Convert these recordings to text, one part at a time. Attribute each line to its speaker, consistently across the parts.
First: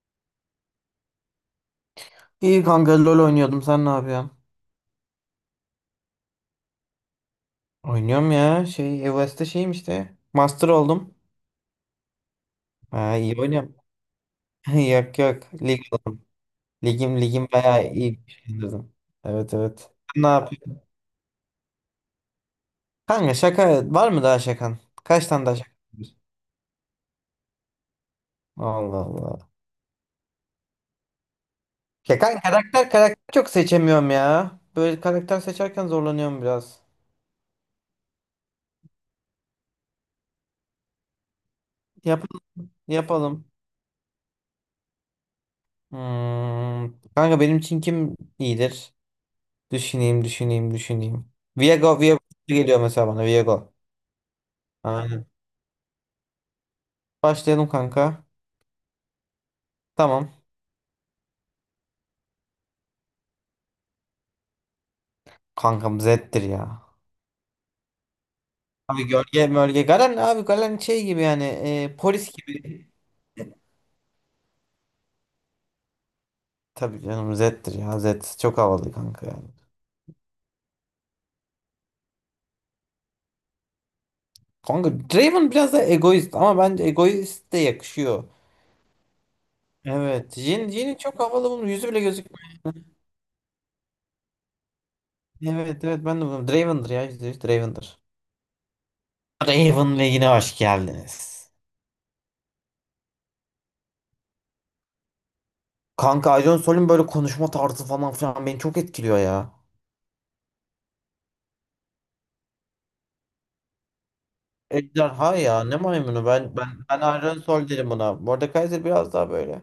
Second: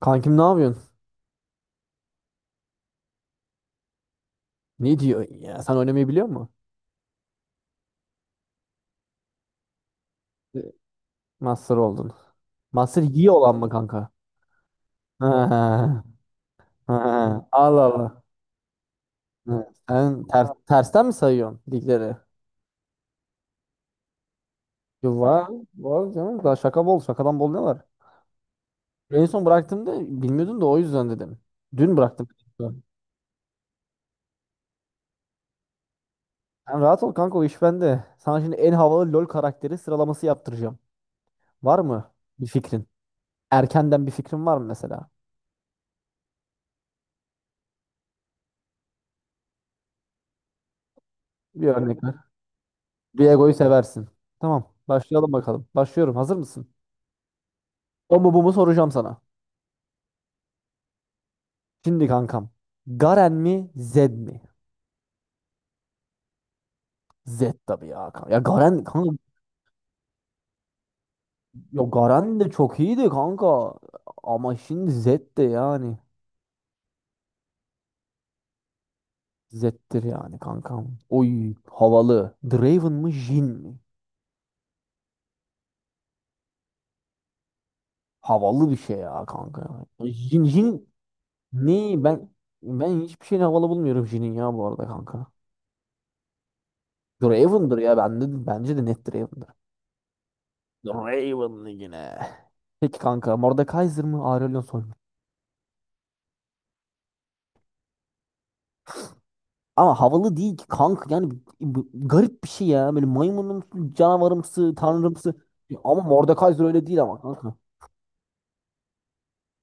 Speaker 1: Kankim ne yapıyorsun?
Speaker 2: İyi kanka LoL oynuyordum. Sen ne yapıyorsun?
Speaker 1: Ne diyor ya? Sen oynamayı biliyor musun?
Speaker 2: Oynuyorum ya. Şey evestte şeyim işte. Master oldum.
Speaker 1: Master oldun. Master
Speaker 2: Ha,
Speaker 1: iyi
Speaker 2: iyi
Speaker 1: olan mı
Speaker 2: oynuyorum.
Speaker 1: kanka?
Speaker 2: Yok yok. Lig
Speaker 1: Ha,
Speaker 2: oldum. Ligim ligim
Speaker 1: ha. Allah
Speaker 2: bayağı iyi
Speaker 1: Allah.
Speaker 2: güçlendirdim. Evet
Speaker 1: Ha,
Speaker 2: evet. Sen
Speaker 1: Sen
Speaker 2: Ne
Speaker 1: ter-
Speaker 2: yapıyorsun?
Speaker 1: tersten mi sayıyorsun ligleri?
Speaker 2: Kanka şaka var mı daha şakan?
Speaker 1: Yo,
Speaker 2: Kaç tane
Speaker 1: var,
Speaker 2: daha şakan var?
Speaker 1: var canım. Daha şaka bol. Şakadan bol ne var?
Speaker 2: Allah
Speaker 1: En son
Speaker 2: Allah.
Speaker 1: bıraktığımda bilmiyordun da o yüzden dedim. Dün
Speaker 2: Ya
Speaker 1: bıraktım.
Speaker 2: kanka
Speaker 1: Sen
Speaker 2: karakter karakter çok seçemiyorum ya. Böyle karakter seçerken zorlanıyorum biraz.
Speaker 1: rahat ol kanka o iş bende. Sana şimdi en havalı LoL karakteri sıralaması yaptıracağım. Var mı
Speaker 2: Yap
Speaker 1: bir fikrin?
Speaker 2: yapalım.
Speaker 1: Erkenden bir fikrin var mı mesela?
Speaker 2: Hmm. Kanka benim için kim iyidir? Düşüneyim, düşüneyim, düşüneyim.
Speaker 1: Bir örnek.
Speaker 2: Viego, Viego geliyor mesela bana.
Speaker 1: Diego'yu
Speaker 2: Viego.
Speaker 1: seversin. Tamam.
Speaker 2: Aynen.
Speaker 1: Başlayalım bakalım. Başlıyorum. Hazır mısın?
Speaker 2: Başlayalım
Speaker 1: O
Speaker 2: kanka.
Speaker 1: mu bu mu soracağım sana.
Speaker 2: Tamam.
Speaker 1: Şimdi kankam. Garen mi? Zed mi?
Speaker 2: Kankam Zed'dir ya.
Speaker 1: Zed tabii ya kanka. Ya Garen
Speaker 2: Abi
Speaker 1: kanka.
Speaker 2: gölge mölge. Galen abi Galen şey gibi yani.
Speaker 1: Ya
Speaker 2: Polis
Speaker 1: Garen de çok
Speaker 2: gibi.
Speaker 1: iyiydi kanka. Ama şimdi Zed de yani.
Speaker 2: Tabii canım Zed'dir ya. Zed çok havalı kanka yani.
Speaker 1: Zed'dir yani kankam. Oy havalı. Draven mı Jhin mi?
Speaker 2: Kanka Draven biraz da egoist ama bence egoist de yakışıyor.
Speaker 1: Havalı bir şey ya kanka.
Speaker 2: Evet.
Speaker 1: Jhin Jhin
Speaker 2: Jhin'i çok havalı, bunun yüzü bile
Speaker 1: ne? Ben
Speaker 2: gözükmüyor.
Speaker 1: ben hiçbir şeyin havalı bulmuyorum Jhin'in ya bu arada kanka.
Speaker 2: Evet evet ben de bunu. Draven'dır ya, yüzde yüz
Speaker 1: Draven'dır ya
Speaker 2: Draven'dır.
Speaker 1: bende bence de net Draven'dır.
Speaker 2: Draven'le yine hoş geldiniz.
Speaker 1: Raven yine. Peki kanka Mordekaiser mı Aurelion Sol mu?
Speaker 2: Kanka Aydın Sol'ün böyle konuşma tarzı falan filan beni çok etkiliyor ya.
Speaker 1: Ama havalı değil ki kanka yani garip bir şey ya. Böyle maymunumsu, canavarımsı, tanrımsı.
Speaker 2: Ejderha ya, ne
Speaker 1: Ama
Speaker 2: maymunu, ben
Speaker 1: Mordekaiser
Speaker 2: ben
Speaker 1: öyle
Speaker 2: ben
Speaker 1: değil ama
Speaker 2: Aydın
Speaker 1: kanka.
Speaker 2: Sol derim buna. Mordekaiser biraz daha böyle,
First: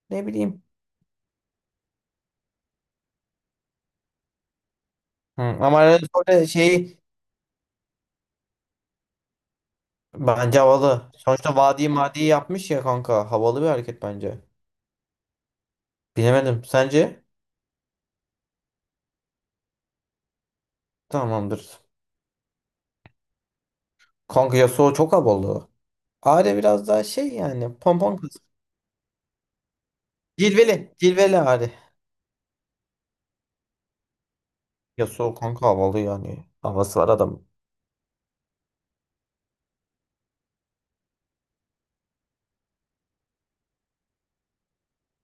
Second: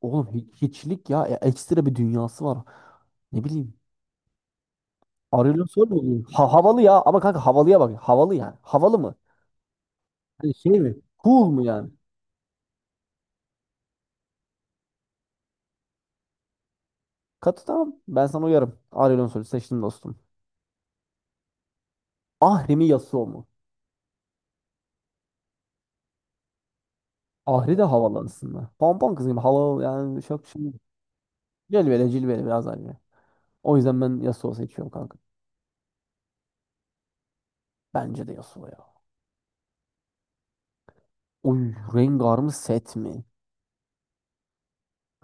Speaker 1: Oğlum
Speaker 2: ne bileyim.
Speaker 1: hiçlik ya. Ekstra bir dünyası var. Ne bileyim.
Speaker 2: Hı,
Speaker 1: Aurelion
Speaker 2: ama
Speaker 1: Sol
Speaker 2: Aydın
Speaker 1: mu?
Speaker 2: Sol de
Speaker 1: Ha, havalı
Speaker 2: şey,
Speaker 1: ya ama kanka havalıya bak. Havalı yani. Havalı mı? Yani
Speaker 2: bence
Speaker 1: şey mi?
Speaker 2: havalı.
Speaker 1: Cool
Speaker 2: Sonuçta
Speaker 1: mu
Speaker 2: vadi
Speaker 1: yani?
Speaker 2: madi yapmış ya kanka, havalı bir hareket bence. Bilemedim, sence?
Speaker 1: Katı tamam. Ben sana uyarım. Aurelion Sol'ü seçtim dostum.
Speaker 2: Tamamdır.
Speaker 1: Ahri mi Yasuo mu?
Speaker 2: Kanka Yasuo çok havalı. Ahri biraz daha şey
Speaker 1: Ahri
Speaker 2: yani,
Speaker 1: de
Speaker 2: pompon
Speaker 1: havalı
Speaker 2: kız.
Speaker 1: aslında. Pompon kız gibi havalı yani çok şey.
Speaker 2: Cilveli cilveli Ahri.
Speaker 1: Cilveli cilveli biraz anne. O yüzden ben Yasuo seçiyorum kanka.
Speaker 2: Yasuo kanka havalı yani. Havası var adam.
Speaker 1: Bence de Yasuo ya. Oy Rengar mı set mi?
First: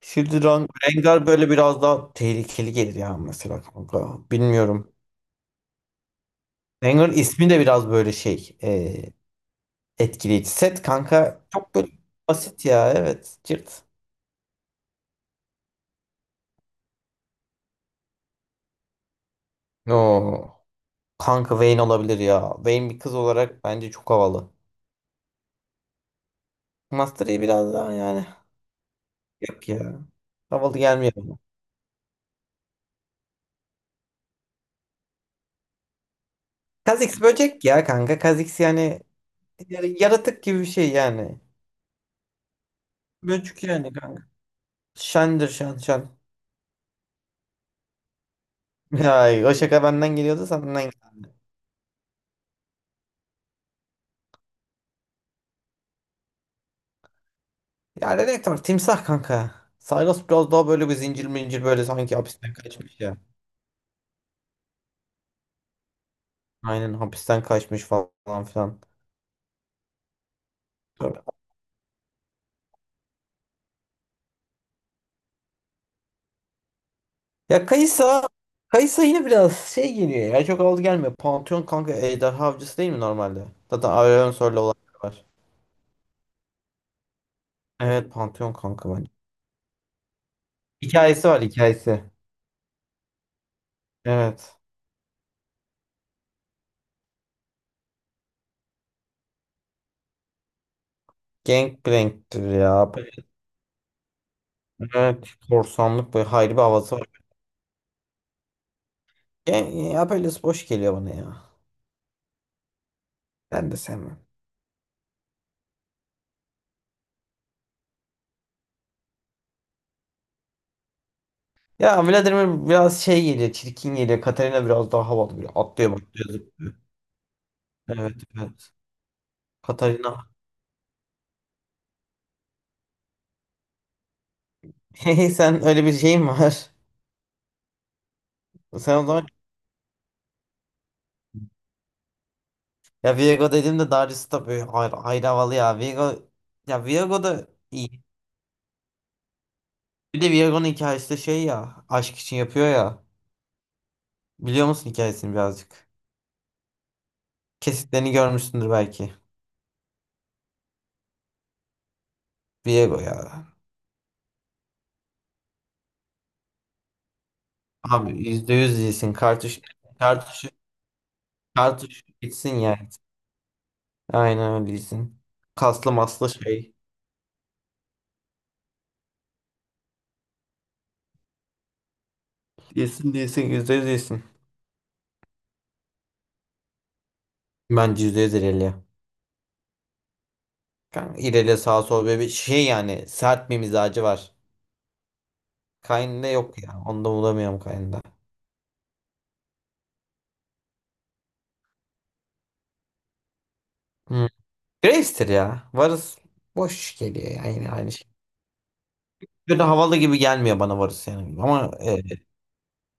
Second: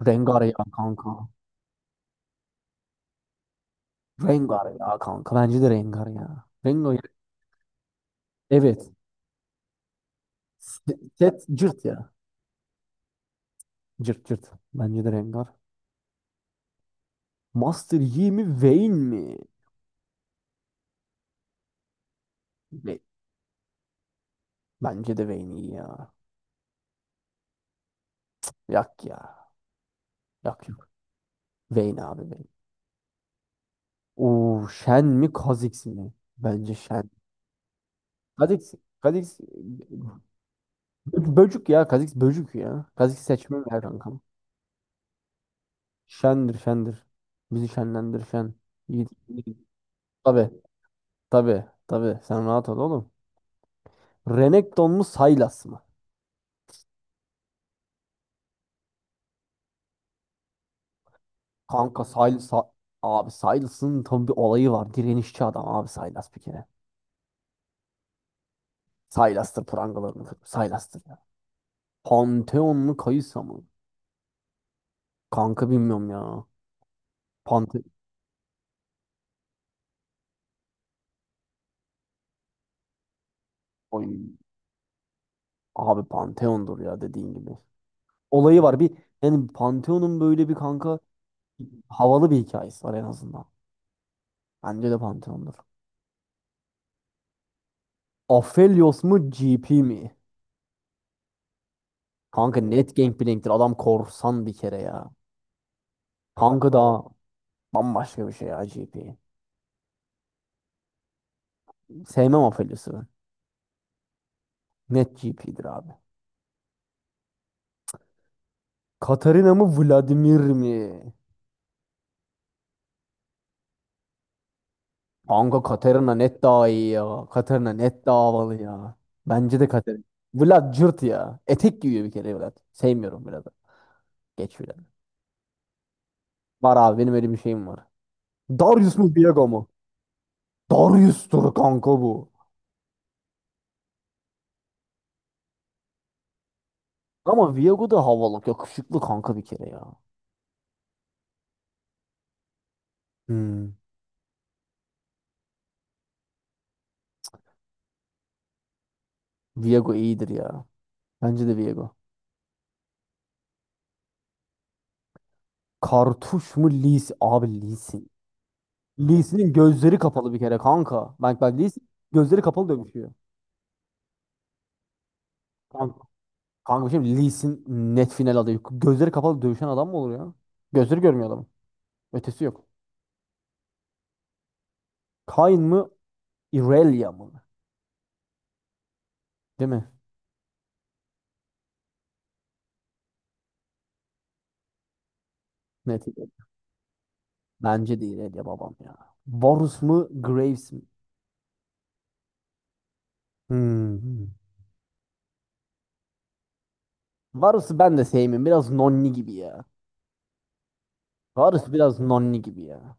Speaker 2: Şimdi
Speaker 1: Rengar ya kanka.
Speaker 2: Rengar böyle biraz daha tehlikeli gelir ya mesela kanka.
Speaker 1: Rengar
Speaker 2: Bilmiyorum.
Speaker 1: ya kanka. Bence de Rengar ya. Rengar
Speaker 2: Rengar ismi de biraz böyle şey,
Speaker 1: evet.
Speaker 2: etkileyici. Set kanka
Speaker 1: Set
Speaker 2: çok
Speaker 1: cırt
Speaker 2: böyle
Speaker 1: ya.
Speaker 2: basit ya, evet. Cırt.
Speaker 1: Cırt cırt. Bence de Rengar. Master Yi mi Vayne mi?
Speaker 2: Oo. Kanka Vayne olabilir ya. Vayne bir
Speaker 1: Ve-
Speaker 2: kız olarak bence çok havalı.
Speaker 1: Bence de Vayne iyi ya.
Speaker 2: Master Yi biraz daha yani.
Speaker 1: Yak ya.
Speaker 2: Yok ya.
Speaker 1: Yak
Speaker 2: Havalı
Speaker 1: yok.
Speaker 2: gelmiyor bana.
Speaker 1: Vayne abi Vayne. Oo Shen mi Kha'Zix mi? Bence Shen.
Speaker 2: Kha'Zix böcek ya kanka. Kha'Zix
Speaker 1: Kha'Zix.
Speaker 2: yani,
Speaker 1: Kha'Zix
Speaker 2: yani yaratık gibi bir şey yani.
Speaker 1: böcük ya. Kazix böcük ya. Kazix seçmem
Speaker 2: Böcek
Speaker 1: ya
Speaker 2: yani
Speaker 1: kankam.
Speaker 2: kanka. Şendir, şen şen.
Speaker 1: Şendir şendir. Bizi şenlendir şen. Yiğit.
Speaker 2: Ay, o şaka benden geliyordu,
Speaker 1: Tabi
Speaker 2: senden geldi.
Speaker 1: tabi tabi. Sen rahat ol oğlum. Renekton mu Sylas mı?
Speaker 2: Ya ne demek var? Timsah kanka. Saygos biraz daha böyle bir zincir mincir, böyle
Speaker 1: Kanka
Speaker 2: sanki
Speaker 1: Sylas.
Speaker 2: hapisten kaçmış ya.
Speaker 1: Abi Sylas'ın tam bir olayı var. Direnişçi adam abi Sylas bir kere.
Speaker 2: Aynen, hapisten kaçmış falan filan.
Speaker 1: Sylas'tır prangalarını kırıp. Sylas'tır ya. Pantheon mu Kayısa mı? Kanka bilmiyorum ya.
Speaker 2: Ya
Speaker 1: Pante
Speaker 2: Kaysa yine biraz şey geliyor ya, çok aldı gelmiyor. Pantheon kanka ejderha avcısı değil mi normalde? Zaten
Speaker 1: Oy.
Speaker 2: Aurelion olan var.
Speaker 1: Abi Pantheon'dur ya dediğin gibi.
Speaker 2: Evet, Pantheon
Speaker 1: Olayı var
Speaker 2: kanka
Speaker 1: bir
Speaker 2: bence.
Speaker 1: yani Pantheon'un böyle bir kanka
Speaker 2: Hikayesi var, hikayesi.
Speaker 1: havalı bir hikayesi var en azından.
Speaker 2: Evet.
Speaker 1: Bence de Pantheon'dur. Aphelios mu GP mi?
Speaker 2: Gangplank'tir
Speaker 1: Kanka
Speaker 2: ya.
Speaker 1: net Gangplank'tir. Adam korsan bir kere ya.
Speaker 2: Evet, korsanlık böyle hayri bir
Speaker 1: Kanka
Speaker 2: havası
Speaker 1: da
Speaker 2: var.
Speaker 1: bambaşka bir şey ya GP.
Speaker 2: Gen ya, böyle boş geliyor bana ya.
Speaker 1: Sevmem Aphelios'u ben.
Speaker 2: Ben de sevmem.
Speaker 1: Net GP'dir abi. Katarina mı Vladimir mi?
Speaker 2: Ya Vladimir biraz şey geliyor, çirkin geliyor. Katarina biraz daha havalı, böyle
Speaker 1: Kanka
Speaker 2: atlıyor
Speaker 1: Katarina
Speaker 2: atlıyor
Speaker 1: net daha
Speaker 2: zıplıyor.
Speaker 1: iyi ya. Katarina net
Speaker 2: Evet
Speaker 1: daha havalı
Speaker 2: evet.
Speaker 1: ya. Bence de Katarina.
Speaker 2: Katarina.
Speaker 1: Vlad cırt ya. Etek giyiyor bir kere Vlad. Sevmiyorum Vlad'ı. Geç Vlad'ı.
Speaker 2: Hey, sen öyle bir şeyin var.
Speaker 1: Var abi benim öyle bir şeyim var.
Speaker 2: Sen
Speaker 1: Darius
Speaker 2: o
Speaker 1: mu
Speaker 2: zaman,
Speaker 1: Viego mu? Darius'tur kanka bu.
Speaker 2: ya Viego dedim de Darius tabii böyle ayrı, ayrı havalı ya. Viego, ya Viego da
Speaker 1: Ama Viego
Speaker 2: iyi.
Speaker 1: da havalı. Yakışıklı kanka bir kere ya.
Speaker 2: Bir de Viego'nun hikayesi de şey ya, aşk için yapıyor ya.
Speaker 1: Hmm.
Speaker 2: Biliyor musun hikayesini birazcık? Kesitlerini görmüşsündür belki.
Speaker 1: Viego iyidir ya. Bence de Viego.
Speaker 2: Viego ya.
Speaker 1: Kartuş mu Lis? Abi Lis'in.
Speaker 2: Abi %100 iyisin.
Speaker 1: Lis'in
Speaker 2: Kartuş,
Speaker 1: gözleri kapalı bir
Speaker 2: kartuş,
Speaker 1: kere kanka. Bak bak Lis
Speaker 2: kartuş
Speaker 1: gözleri
Speaker 2: bitsin
Speaker 1: kapalı
Speaker 2: yani.
Speaker 1: dövüşüyor.
Speaker 2: Aynen öyle değilsin. Kaslı
Speaker 1: Kanka,
Speaker 2: maslı şey.
Speaker 1: kanka şimdi Lis'in net final adayı. Gözleri kapalı dövüşen adam mı olur ya? Gözleri görmüyor adamın. Ötesi yok.
Speaker 2: Değilsin, değilsin, yüzde yüz değilsin.
Speaker 1: Kayn mı? Irelia mı?
Speaker 2: Bence yüzde yüz İrelia.
Speaker 1: Değil mi?
Speaker 2: Kanka İrelia sağ sol, böyle bir şey yani, sert bir mizacı var.
Speaker 1: Net.
Speaker 2: Kayn'da yok ya. Onu da bulamıyorum
Speaker 1: Bence
Speaker 2: Kayn'da.
Speaker 1: de Irelia babam ya. Varus mu? Graves mi? Hmm. Hmm.
Speaker 2: Hmm. Graves'tir ya. Varus boş geliyor yani, yine
Speaker 1: Varus'u
Speaker 2: aynı
Speaker 1: ben de
Speaker 2: şey.
Speaker 1: sevmiyorum. Biraz nonni gibi ya.
Speaker 2: Böyle havalı gibi gelmiyor bana Varus yani.
Speaker 1: Varus
Speaker 2: Ama
Speaker 1: biraz nonni gibi ya.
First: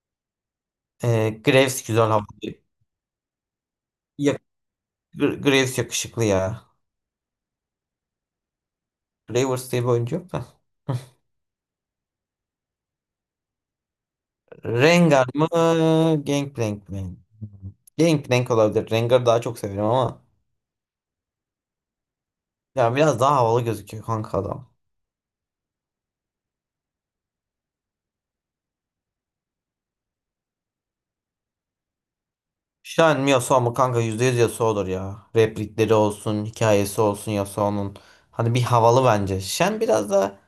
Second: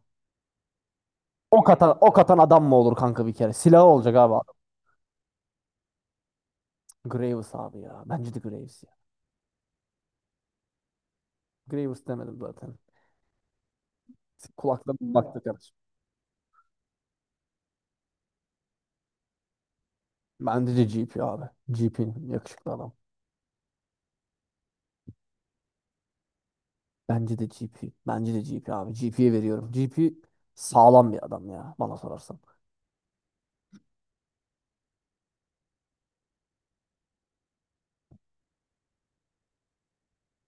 Speaker 1: Ok
Speaker 2: Graves
Speaker 1: atan,
Speaker 2: güzel,
Speaker 1: ok
Speaker 2: havalı.
Speaker 1: atan adam mı olur kanka bir kere? Silahı olacak abi.
Speaker 2: Ya, Graves yakışıklı ya.
Speaker 1: Graves abi ya. Bence de Graves ya.
Speaker 2: Gravers diye bir oyuncu yok da.
Speaker 1: Graves demedim zaten. Kulaklarım
Speaker 2: Rengar
Speaker 1: baktı
Speaker 2: mı?
Speaker 1: kardeşim.
Speaker 2: Gangplank mi? Gangplank olabilir. Rengar'ı daha çok severim ama.
Speaker 1: Bence de GP abi. GP yakışıklı adam.
Speaker 2: Ya biraz daha havalı gözüküyor kanka adam.
Speaker 1: Bence de GP. Bence de GP abi. GP'ye veriyorum. GP sağlam bir adam ya bana sorarsan.
Speaker 2: Shen mi Yasuo mu kanka, %100 Yasuo'dur ya. Replikleri olsun, hikayesi olsun Yasuo'nun. Hani bir havalı bence. Shen biraz da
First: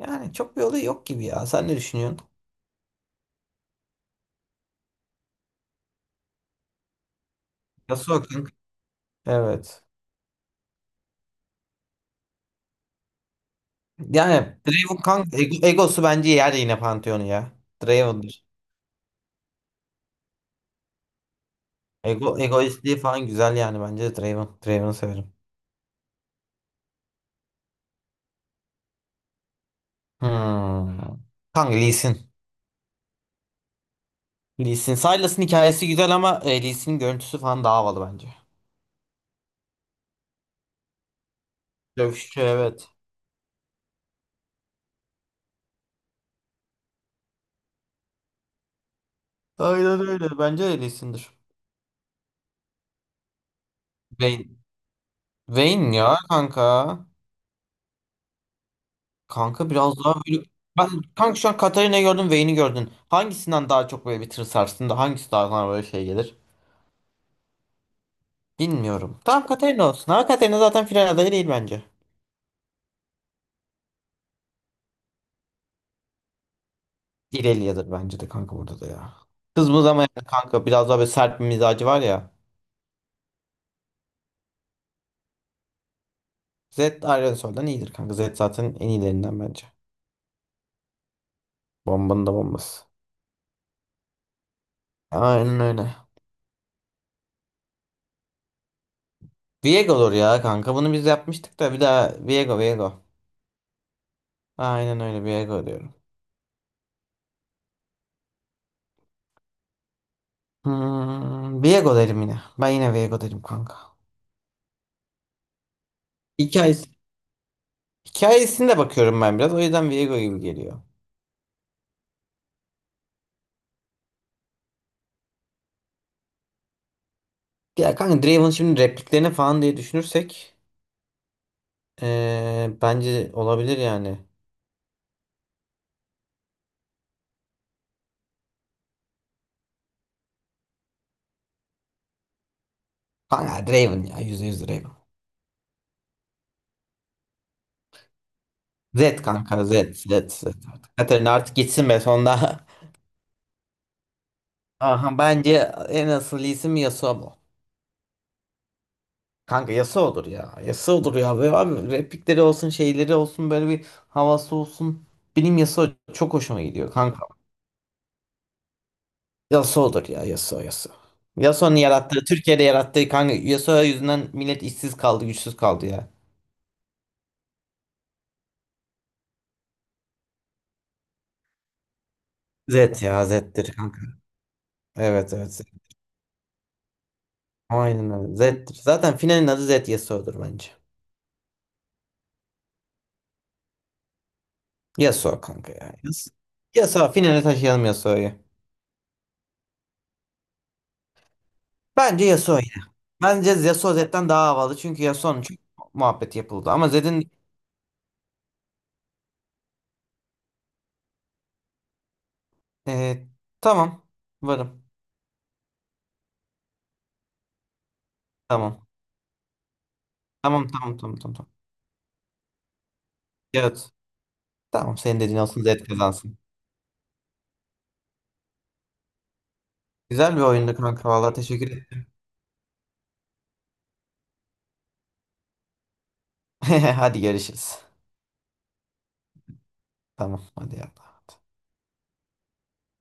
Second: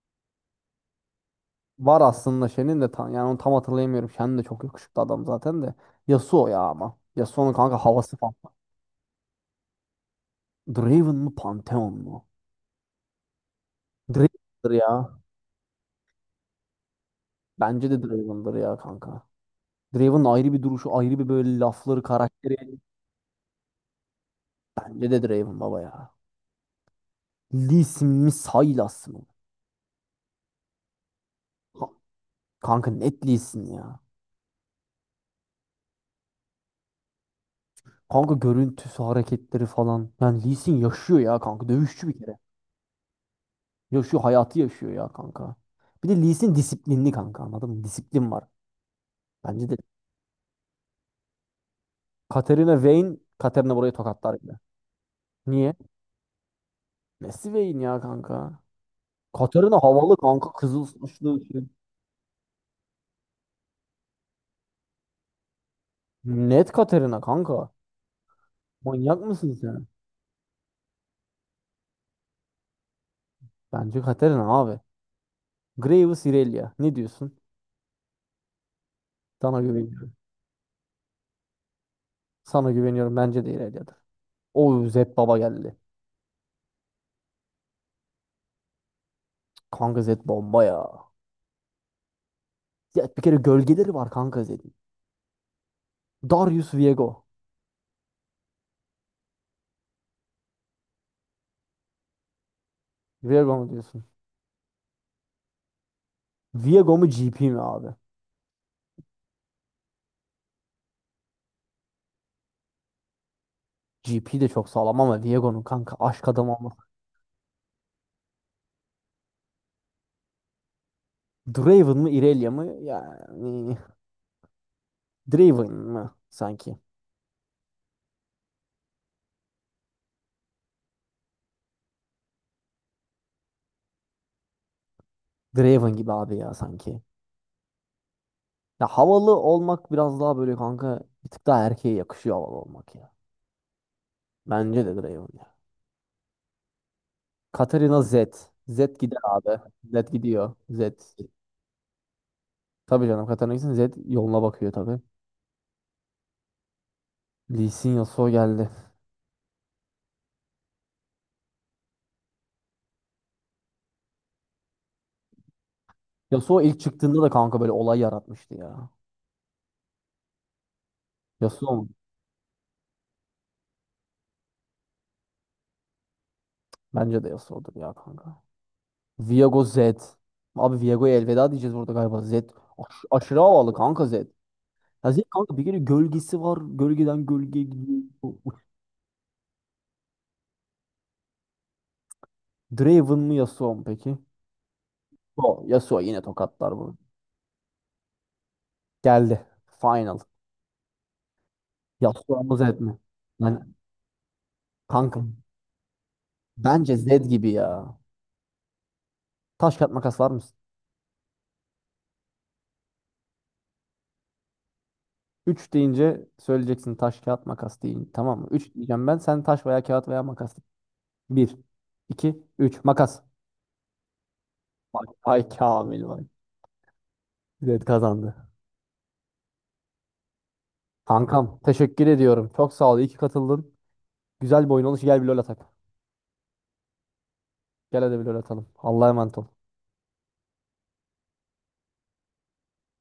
Speaker 2: yani, çok bir olayı yok gibi ya. Sen ne
Speaker 1: Var
Speaker 2: düşünüyorsun?
Speaker 1: aslında Shen'in de tam yani onu tam hatırlayamıyorum. Shen de çok yakışıklı adam zaten de. Yasuo ya ama. Yasuo'nun kanka havası
Speaker 2: Yasuo
Speaker 1: falan.
Speaker 2: kanka. Evet.
Speaker 1: Draven mı Pantheon mu?
Speaker 2: Yani
Speaker 1: Draven'dır
Speaker 2: Draven
Speaker 1: ya.
Speaker 2: kanka, egosu bence yer yine Pantheon'u ya.
Speaker 1: Bence de
Speaker 2: Draven'dır.
Speaker 1: Draven'dır ya kanka. Draven'ın ayrı bir duruşu, ayrı bir böyle lafları,
Speaker 2: Ego,
Speaker 1: karakteri.
Speaker 2: egoistliği falan güzel, yani bence de Draven. Draven'ı
Speaker 1: Bence de
Speaker 2: severim.
Speaker 1: Draven baba ya. Lee Sin mi Sylas mı?
Speaker 2: Hmm. Kanka
Speaker 1: Ha-
Speaker 2: Lee Sin.
Speaker 1: Kanka net Lee Sin ya.
Speaker 2: Lee Sin. Silas'ın hikayesi güzel ama Lee Sin'in görüntüsü falan daha havalı bence.
Speaker 1: Kanka görüntüsü, hareketleri falan. Yani Lee Sin yaşıyor ya kanka. Dövüşçü bir kere.
Speaker 2: Dövüşçü, evet.
Speaker 1: Yaşıyor, hayatı yaşıyor ya kanka. Bir de Lee Sin disiplinli kanka anladın mı? Disiplin var. Bence de.
Speaker 2: Aynen öyle. Bence de Lee Sin'dir.
Speaker 1: Katarina Vayne, Katarina burayı tokatlar bile.
Speaker 2: Vayne.
Speaker 1: Niye?
Speaker 2: Vayne ya kanka.
Speaker 1: Messi Vayne ya kanka.
Speaker 2: Kanka
Speaker 1: Katarina
Speaker 2: biraz daha
Speaker 1: havalı
Speaker 2: böyle...
Speaker 1: kanka. Kızıl
Speaker 2: Ben kanka,
Speaker 1: saçlı.
Speaker 2: şu an Katarina'yı gördüm, Vayne'i gördün. Hangisinden daha çok böyle bir tır sarsın da hangisi daha sana böyle şey gelir?
Speaker 1: Net Katerina kanka. Manyak
Speaker 2: Bilmiyorum. Tamam,
Speaker 1: mısın sen?
Speaker 2: Katarina olsun ama Katarina zaten final adayı değil bence.
Speaker 1: Bence Katerina abi. Graves Irelia. Ne diyorsun?
Speaker 2: İrelia'dır bence de kanka, burada da ya.
Speaker 1: Sana
Speaker 2: Kızımız ama
Speaker 1: güveniyorum.
Speaker 2: yani kanka, biraz daha böyle sert bir mizacı var ya.
Speaker 1: Sana güveniyorum. Bence de İrelia'dır. O Zed baba geldi.
Speaker 2: Zed Aerosol'dan iyidir kanka. Zed zaten en iyilerinden bence.
Speaker 1: Kanka Zed bomba ya.
Speaker 2: Bombanın da bombası.
Speaker 1: Ya bir kere gölgeleri var kanka Zed'in.
Speaker 2: Aynen öyle.
Speaker 1: Darius Viego.
Speaker 2: Viego olur ya kanka. Bunu biz yapmıştık da, bir daha Viego Viego.
Speaker 1: Viego mu diyorsun?
Speaker 2: Aynen öyle, Viego diyorum.
Speaker 1: Viego mu GP mi abi?
Speaker 2: Viego derim yine. Ben yine Viego derim kanka.
Speaker 1: GP de çok sağlam ama Viego'nun kanka aşk adamı ama.
Speaker 2: Hikayesi. Hikayesine de bakıyorum ben biraz. O yüzden Viego gibi geliyor.
Speaker 1: Draven mı Irelia mı? Yani Draven mı sanki?
Speaker 2: Ya kanka Draven, şimdi repliklerini falan diye düşünürsek bence olabilir yani.
Speaker 1: Draven gibi abi ya sanki. Ya havalı olmak biraz daha böyle kanka bir tık daha erkeğe yakışıyor havalı olmak ya.
Speaker 2: Kanka Draven ya, %100
Speaker 1: Bence
Speaker 2: Draven.
Speaker 1: de Draven ya. Katarina Z. Z
Speaker 2: Zed
Speaker 1: gider abi.
Speaker 2: kanka,
Speaker 1: Z
Speaker 2: Zed Zed
Speaker 1: gidiyor.
Speaker 2: Zed
Speaker 1: Z.
Speaker 2: artık. Katarina artık gitsin be sonunda.
Speaker 1: Tabii canım Katarina gitsin. Z yoluna bakıyor tabii.
Speaker 2: Aha, bence en asıl isim Yasuo bu.
Speaker 1: Lee Sin Yasuo geldi.
Speaker 2: Kanka Yasuo'dur ya. Yasuo'dur ya. Ve abi replikleri olsun, şeyleri olsun, böyle bir havası olsun. Benim Yasuo çok
Speaker 1: Yasuo
Speaker 2: hoşuma
Speaker 1: ilk
Speaker 2: gidiyor
Speaker 1: çıktığında
Speaker 2: kanka.
Speaker 1: da kanka böyle olay yaratmıştı ya.
Speaker 2: Yasuo'dur ya, Yasuo Yasuo.
Speaker 1: Yasuo
Speaker 2: Yasuo'nun
Speaker 1: mu?
Speaker 2: yarattığı, Türkiye'de yarattığı kanka, Yasuo yüzünden millet işsiz kaldı, güçsüz kaldı ya.
Speaker 1: Bence de Yasuo'dur ya kanka. Viego Z. Abi Viego'ya elveda diyeceğiz burada galiba. Z.
Speaker 2: Zed ya,
Speaker 1: Aşırı havalı
Speaker 2: Zed'dir kanka.
Speaker 1: kanka Z. Ya Z
Speaker 2: Evet evet,
Speaker 1: kanka bir
Speaker 2: Zed.
Speaker 1: kere gölgesi var. Gölgeden gölgeye gidiyor.
Speaker 2: Aynen öyle Zed'dir. Zaten finalin adı Zed Yasuo'dur bence.
Speaker 1: Draven mı Yasuo mu peki?
Speaker 2: Yasuo
Speaker 1: Yasuo,
Speaker 2: kanka ya.
Speaker 1: Yasuo yine tokatlar bunu.
Speaker 2: Yasuo finale taşıyalım, Yasuo'yu.
Speaker 1: Geldi. Final.
Speaker 2: Bence
Speaker 1: Yasuo mu
Speaker 2: Yasuo
Speaker 1: Zed
Speaker 2: yine.
Speaker 1: mi?
Speaker 2: Bence
Speaker 1: Yani
Speaker 2: Yasuo Zed'den daha havalı. Çünkü
Speaker 1: kankam
Speaker 2: Yasuo'nun çok muhabbet yapıldı. Ama
Speaker 1: bence Zed
Speaker 2: Zed'in,
Speaker 1: gibi ya. Taş kağıt makas var mısın?
Speaker 2: e, tamam. Varım.
Speaker 1: Üç deyince söyleyeceksin taş kağıt makas deyin. Tamam mı? 3
Speaker 2: Tamam.
Speaker 1: diyeceğim ben. Sen taş veya kağıt veya makas.
Speaker 2: Tamam tamam tamam tamam tamam.
Speaker 1: Bir 2 3 makas.
Speaker 2: Evet. Tamam,
Speaker 1: Vay,
Speaker 2: senin dediğin
Speaker 1: vay
Speaker 2: olsun, Zed
Speaker 1: Kamil vay.
Speaker 2: kazansın.
Speaker 1: Zed kazandı.
Speaker 2: Güzel bir oyundu kanka. Valla
Speaker 1: Kankam
Speaker 2: teşekkür
Speaker 1: teşekkür
Speaker 2: ederim.
Speaker 1: ediyorum. Çok sağ ol. İyi ki katıldın. Güzel bir oyun olmuş. Gel bir lol atak.
Speaker 2: Hadi görüşürüz.
Speaker 1: Gel hadi bir lol atalım. Allah'a emanet ol.
Speaker 2: Tamam, hadi ya.